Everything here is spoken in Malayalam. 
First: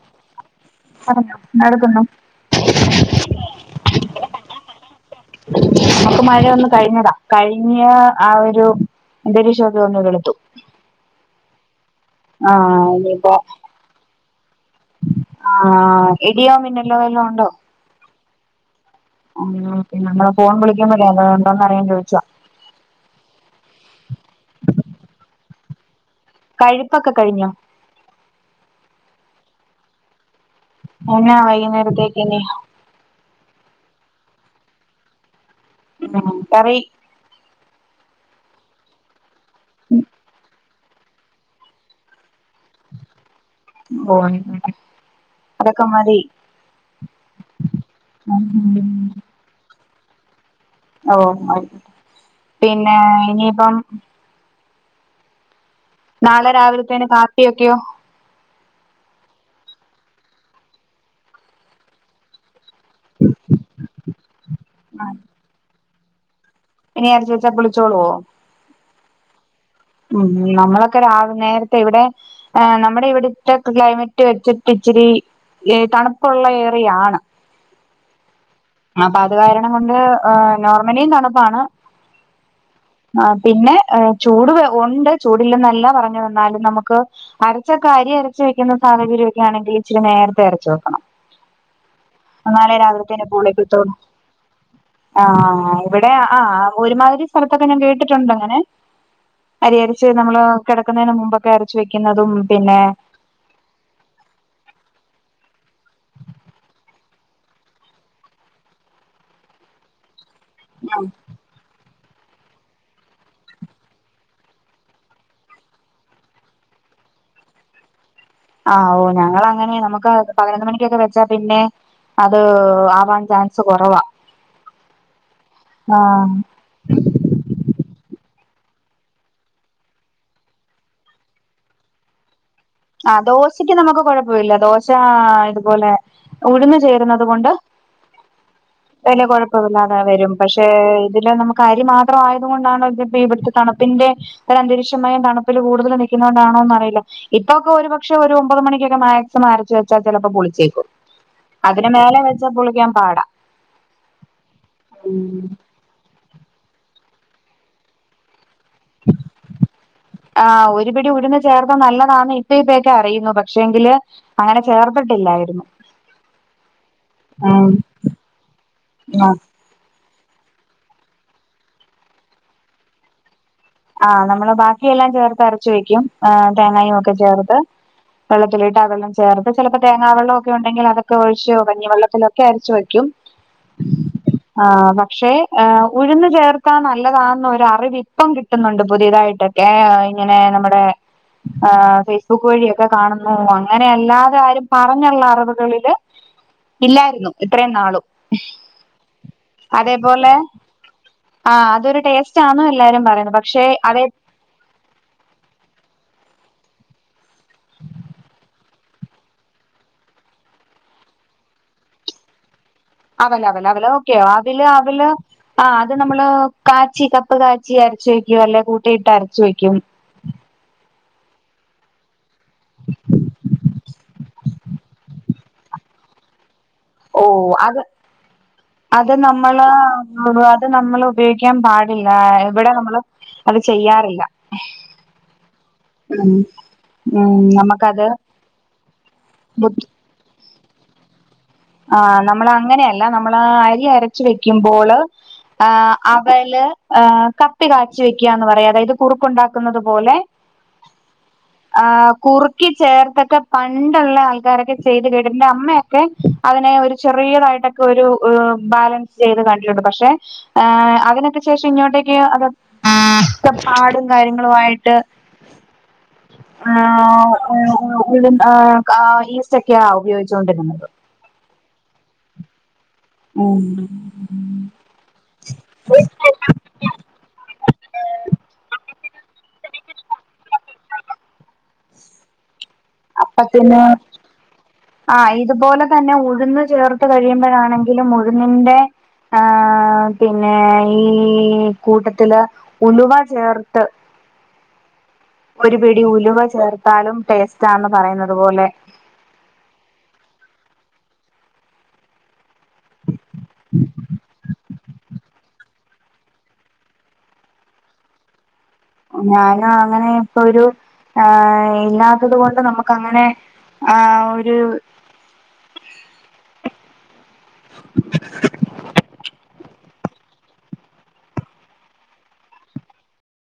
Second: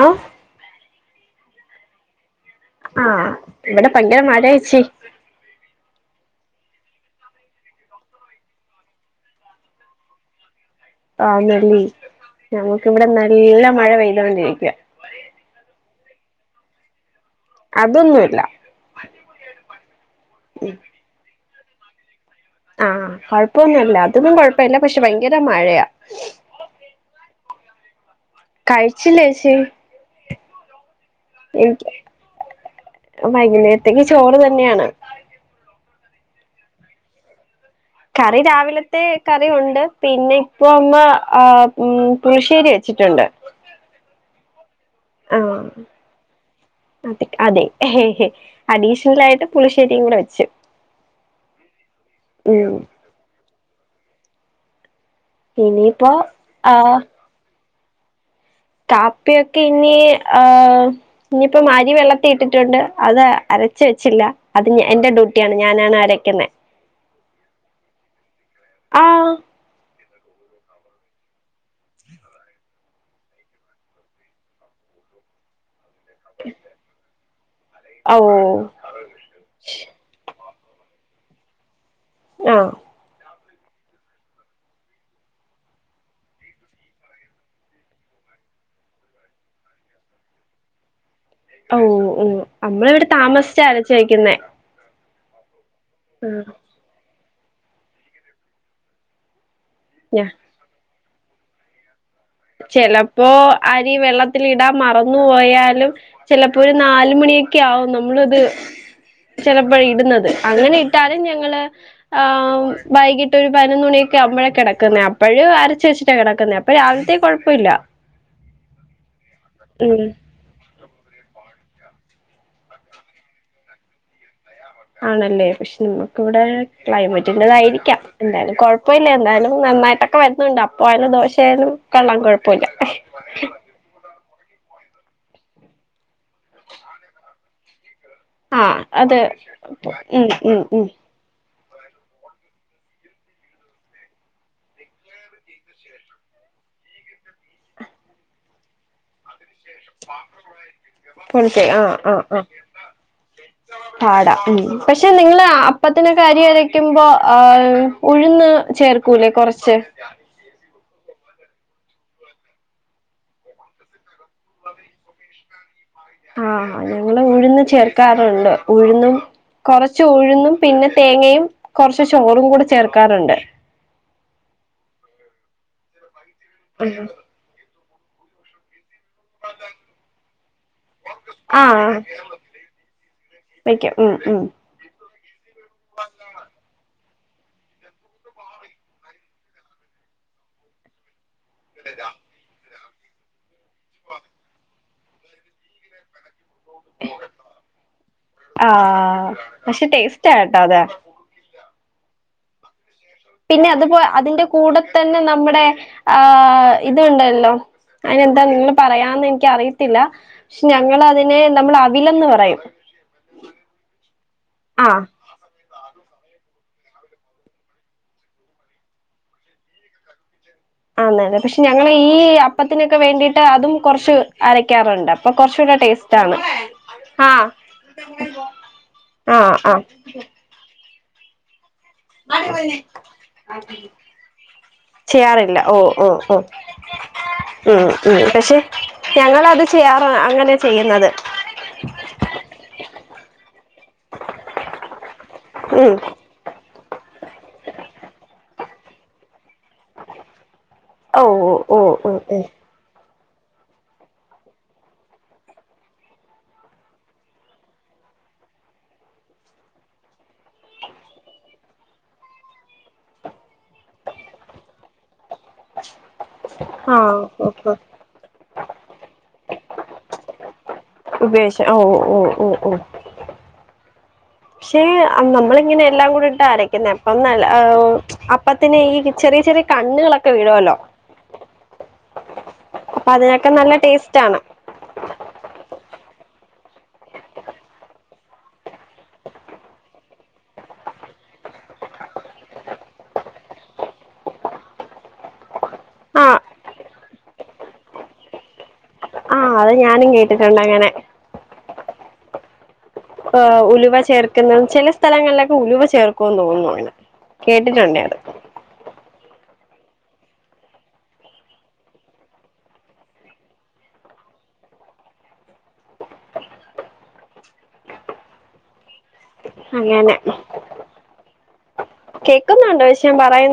ആഹ പറഞ്ഞോ നടക്കുന്നു ആഹ ഇവിടെ ഭങ്കര മഴയേച്ചി നമുക്ക് മഴൊന്ന് കഴിഞ്ഞതാ കഴിഞ്ഞിയ ആ ഒരു അന്തരീക്ഷം ഒക്കെ ഒന്ന് വെളുത്തു ആഹ നല്ലി ആ ഞമ്മുക്ക് ഇവിടെ നല്ല മഴ പെയ്തോണ്ടിരിക്കുക ആഹ ഇടിയോ മിന്നലോ വല്ലോം ഉണ്ടോ അതൊന്നുമില്ല ഉ പിന്നെ നമ്മള് ഫോൺ വിളിക്കുമ്പോൾ കേൾക്കുണ്ട് എന്നറിയാൻ ചോദിച്ചതാ ആഹ കൊഴപ്പൊന്നുമില്ല അതൊന്നും കൊഴപ്പമില്ല പക്ഷെ ഭയങ്കര മഴയാ കഴിപ്പൊക്കെ കഴിഞ്ഞോ കഴിച്ചില്ലേച്ചി എന്നാ എനിക്ക് വൈക്കിന്നേരത്തേക്കിനി വൈകുന്നേരത്തേക്ക് ചോറ് തന്നെയാണ് കറി കറി രാവിലത്തെ കറി ഉണ്ട് പിന്നെ ഇപ്പൊ അമ്മ ആഹ മ്മ് പുളിശ്ശേരി വെച്ചിട്ടുണ്ട് ഓ അങ്ങനെ ആഹ അതെ അഡീഷണലായിട്ടു പുളിശ്ശേരിയും കൂടെ വെച്ച് ഓ ഉം പിന്നെ ഇനിയിപ്പം ഇനി നാളെ രാവിലത്തേനും കാപ്പിയൊക്കെയോ കാപ്പിയൊക്കെ ഇനി ആഹ ഇനിയിപ്പോ അരി വെള്ളത്തിലിട്ടിട്ടുണ്ട് അത് അരച്ച് വെച്ചില്ല അത് എന്റെ ഡ്യൂട്ടിയാണ് ഞാനാണ് അരക്കുന്നത് ഇനി അരച്ച വച്ചാ പുളിച്ചോളുവോ ആഹ ഉ നമ്മളൊക്കെ രാവി നേരത്തെ ഇവിടെ നമ്മുടെ ഇവിടെ ഒറ്റ ക്ലൈമറ്റ് വെച്ചിട്ട് ഇച്ചിരി തണുപ്പുള്ള ഏരിയാണ് ആവോ അപ്പൊ അത് കാരണം കൊണ്ട് നോർമലിയും തണുപ്പാണ് ആഹ് ആ പിന്നെ ചൂട് ഒണ്ട് ചൂടില്ലെന്ന പറഞ്ഞത് എന്നാലും നമുക്ക് അരച്ചൊക്കെ അരി അരച്ച് വെക്കുന്ന സാഹചര്യവൊക്കെ ആണെങ്കിൽ ഇച്ചിരി നേരത്തെ അരച്ചു വെക്കണം ഓന് ഓഹ് എന്നാലേ നമ്മളവിടെ രാവിലത്തേന് പുളി താമസിച്ചാ അരച്ച് കിട്ടോള്ളൂ വെക്കുന്നേ ആഹ് ഇവിടെ ആ ഒരുമാതിരി സ്ഥലത്തൊക്കെ ഞാൻ കേട്ടിട്ടുണ്ട് അങ്ങനെ അരി അരച്ച് ഞാ നമ്മള് കിടക്കുന്നതിന് മുമ്പൊക്കെ അരച്ച് വെക്കുന്നതും പിന്നെ ചെലപ്പോ അരി വെള്ളത്തിലിടാൻ മറന്നു പോയാലും ചിലപ്പോ ഒരു നാല് മണിയൊക്കെ ആവും നമ്മളത് ചിലപ്പോ ഇടുന്നത് അങ്ങനെ ഇട്ടാലും ഞങ്ങള് ആഹ് വൈകിട്ട് ഒരു പതിനൊന്ന് മണിയൊക്കെ ആകുമ്പോഴാ കിടക്കുന്നത് അപ്പോഴും അരച്ച് വെച്ചിട്ടാണ് കിടക്കുന്നത് അപ്പോ രാവിലത്തെക്ക് കൊഴപ്പം ഇല്ല ആ ഓ ഞങ്ങളങ്ങനെ ഉം നമുക്ക് പതിനൊന്ന് മണിക്കൊക്കെ വെച്ചാ പിന്നെ അത് ആവാൻ ചാൻസ് കൊറവാ ആണല്ലേ പക്ഷെ നമുക്കിവിടെ ക്ലൈമറ്റിന്റെതായിരിക്കാം എന്തായാലും കൊഴപ്പയില്ല എന്തായാലും നന്നായിട്ടൊക്കെ വരുന്നുണ്ട് അപ്പ ആയാലും ദോശയാലും കൊള്ളാൻ കൊഴപ്പല്ല ആ ദോശക്ക് നമുക്ക് കൊഴപ്പില്ല ദോശ ഇതുപോലെ ഉഴന്നു ചേരുന്നത് കൊണ്ട് ആഹ് അത് വലിയ കൊഴപ്പില്ലാതെ ഉം വരും ഉം പക്ഷേ ഉം ഇതില് നമുക്ക് അരി മാത്രം ആയത് കൊണ്ടാണ് ഇവിടുത്തെ തണുപ്പിന്റെ ഒരന്തരീക്ഷമായും തണുപ്പിൽ കൂടുതൽ നിൽക്കുന്നത് കൊണ്ടാണോന്ന് അറിയില്ല ഇപ്പൊക്കെ ഒരുപക്ഷെ ഒരു ഒമ്പത് മണിക്കൊക്കെ മ മരച്ചവെച്ചാൽ ചിലപ്പോ പുളിച്ചേക്കും പൊടിച്ചത് അതിന് ആഹ് മേലെ ആഹ് ആഹ് വെച്ചാ പൊളിക്കാൻ പാടാ പാടാ ഉം പക്ഷെ ഉം നിങ്ങള് അപ്പ് പ്പത്തിനെ അരി അരക്കുമ്പോ ആ ഉഴുന്ന് ചേർക്കൂല്ലേ കൊറച്ച് ആ ഒരുപിടി ഉഴുന്ന് ചേർത്താ നല്ലതാണന്ന് ഇപ്പ ഇപ്പേക്കെ അറിയുന്നത് പക്ഷേങ്കില് അങ്ങനെ ചേർത്തിട്ടില്ലായിരുന്നു ആ ഞങ്ങള് ഉഴുന്ന് ആഹ് ചേർക്കാറുണ്ട് ഉഴുന്നും ആഹ് കൊറച്ച് ഉഴുന്നും പിന്നെ തേങ്ങയും കൊറച്ച് ചോറും കൂടെ ചേർക്കാറുണ്ട് ആ നമ്മള് ബാക്കിയെല്ലാം ചേർത്ത് അരച്ച് വെക്കും തേങ്ങായും ഒക്കെ ചേർത്ത് വെള്ളത്തിലിട്ടാ ആക്കുന്നെ ചേർത്ത് ചിലപ്പോ തേങ്ങാവെള്ളമൊക്കെ ഉണ്ടെങ്കിൽ അതൊക്കെ ഒഴിച്ച് ആഹ് കഞ്ഞിവെള്ളത്തിലൊക്കെ അരച്ച് വയ്ക്കും വെക്കും ഉം ഉം ആഹ്‌ പക്ഷേ അഹ് ഉഴുന്ന് ചേർത്താ നല്ലതാന്ന് ഒരറിവ് ഇപ്പം കി ട്ടുന്നൊണ്ട് പുതിയതായിട്ടക്കെ ഇങ്ങനെ നമ്മുടെ ആഹ് ഫേസ്ബുക്ക് വഴിയൊ ഒക്ക കാണുന്നു അങ്ങനെ അല്ലാതെ ആരും പറഞ്ഞുള്ള അറിവുകളില് ഇല്ലാരുന്നു ഇത്രേം നാളും ആഹ് പക്ഷെ ടേസ്റ്റ് അതേപോലെ ആട്ടോ അത് ആഹ് അതൊരു ടേസ്റ്റ് ആന്നും എല്ലാരും പറയും പിന്നെ അത് പോ അതിന്റെ കൂടെ തന്നെ നമ്മുടെ ആഹ്‌ ഇതുണ്ട ണ്ടോ ആയിനെന്താ നിങ്ങള് പറയാന്നെനിക്കറിയത്തില്ല ക്ഷേ ഞങ്ങളതിനെ നമ്മള് അവിലെന്ന് പറയും അവല് ലവല് ഓക്കെ യതില് ആഹ് അവില് ആഹ്‌ അത് നമ്മള് കാച്ചി കപ്പ് കാച്ചി അരച്ച് വയ്ക്കും അല്ലെ കൂട്ടിയിട്ട് അരച്ച് വയ്ക്കും ആന് അതെ പക്ഷെ ഞങ്ങളീ ഈ അപ്പത്തിനൊക്ക വേണ്ടീട്ട് അതും കൊറച്ച് അരക്കാറൊണ്ട് അപ്പൊ കൊറച്ചൂട ടേസ്റ്റാണ് ഓഹ് അത് അത് ആഹ് നമ്മള് ആഹ് അത് നമ്മള് ഉപയോഗിക്കാൻ പാ ടില്ലാ ഇവിടെ നമ്മള് അത് ചെയ്യാറില്ല ചെയ്യാറില്ല ഓഹ് ഓഹ് ഉം ഓഹ് ഉം ഉം പക്ഷെ ഞങ്ങളത് ബുദ്ധി ചെയ്യാറ് അങ്ങനെയാ ചെയ്യുന്നത് ആഹ്‌ നമ്മളങ്ങനെയല്ല നമ്മള് അരി അരച്ച് വെക്കുമ്പോള് ആഹ്‌ ഉം അ ടുപ്പേല് ആഹ് കപ്പി കാച്ചി വെക്ക്യാന്ന് പറയും അതായത് കുറുക്കൊണ്ടാക്കുന്നത് പോലെ ഓ ഓ ഓ ആഹ്‌ ഓ ഓ കുറുക്കി ചേർത്തൊക്കെ പണ്ടുള്ള ആൾക്കാരൊക്കെ ചെയ്ത് കേട്ടട്ടെണ്ട് അമ്മയൊക്കെ അതിനെ ഒരു ചെറിയതായിട്ടൊക്കൊരു ഏഹ് ബാലൻസ് ചെയ്ത് കണ്ടിട്ടുണ്ട് പക്ഷെ ആഹ് അതിനൊക്കെ ശേഷം ഇങ്ങോട്ടേക്ക് അത് പാടും കാര്യങ്ങളും ആയിട്ട് ആഹ് ആഹ്‌ ഓഹ് ആഹ് ആഹ് ഇതും ആഹ് കാ ഈസ്റ്റോക്കെയാ ഉപയോഗിച്ചോണ്ടിരുന്നത് ഉപയോഗിച്ച് ഓഹ് ഓഹ് ഓഹ് ഓഹ് ഓഹ് ഉം പക്ഷേ അഹ് നമ്മളിങ്ങനെ എല്ലാം കൂടിട്ടാ അരക്കുന്നെ അപ്പം നല്ല ഓഹ് അപ്പത്തിനെ ഈ ചെറിയ ചെറിയ കണ്ണുകളൊക്ക വീഴുവല്ലോ അപ്പൊ അതിനൊക്കെ നല്ല അപ്പത്തിന് ടേസ്റ്റ് ആണ് ആഹ്‌ ഇതുപോലെ തന്നെ ഉഴുന്ന് ചേർത്ത് കഴിയുമ്പോഴാണെങ്കിലും ഉഴുന്നിന്റെ ആഹ്‌ പിന്നെ ഈ കൂട്ടത്തില് ഉലുവ ചേർത്ത് ഒരു പിടി ഉലുവ ആഹ് ചേർത്താലും ടേസ്റ്റാന്ന് പറയുന്നത് പോലെ ആഹ്‌ അത് ഞാനും കേട്ടിട്ടൊണ്ട് അങ്ങനെ ഓഹ് ഉലുവ ചേർക്കുന്നത് ചെല സ്ഥലങ്ങളിലൊക്ക ഉലുവ ചേർക്കോന്ന് തോന്നുന്നു അങ്ങനെ കേട്ടിട്ടുണ്ടേ അത് ഞാനും അങ്ങനെ ഇപ്പൊ ഒരു ഏഹ്‌ ഇല്ലാത്തത് കൊണ്ട് നമുക്ക് അങ്ങനെ ആഹ്‌ ഒരു അങ്ങനെ കേക്കുന്നൊണ്ട് പക്ഷെ ഞാൻ പറയു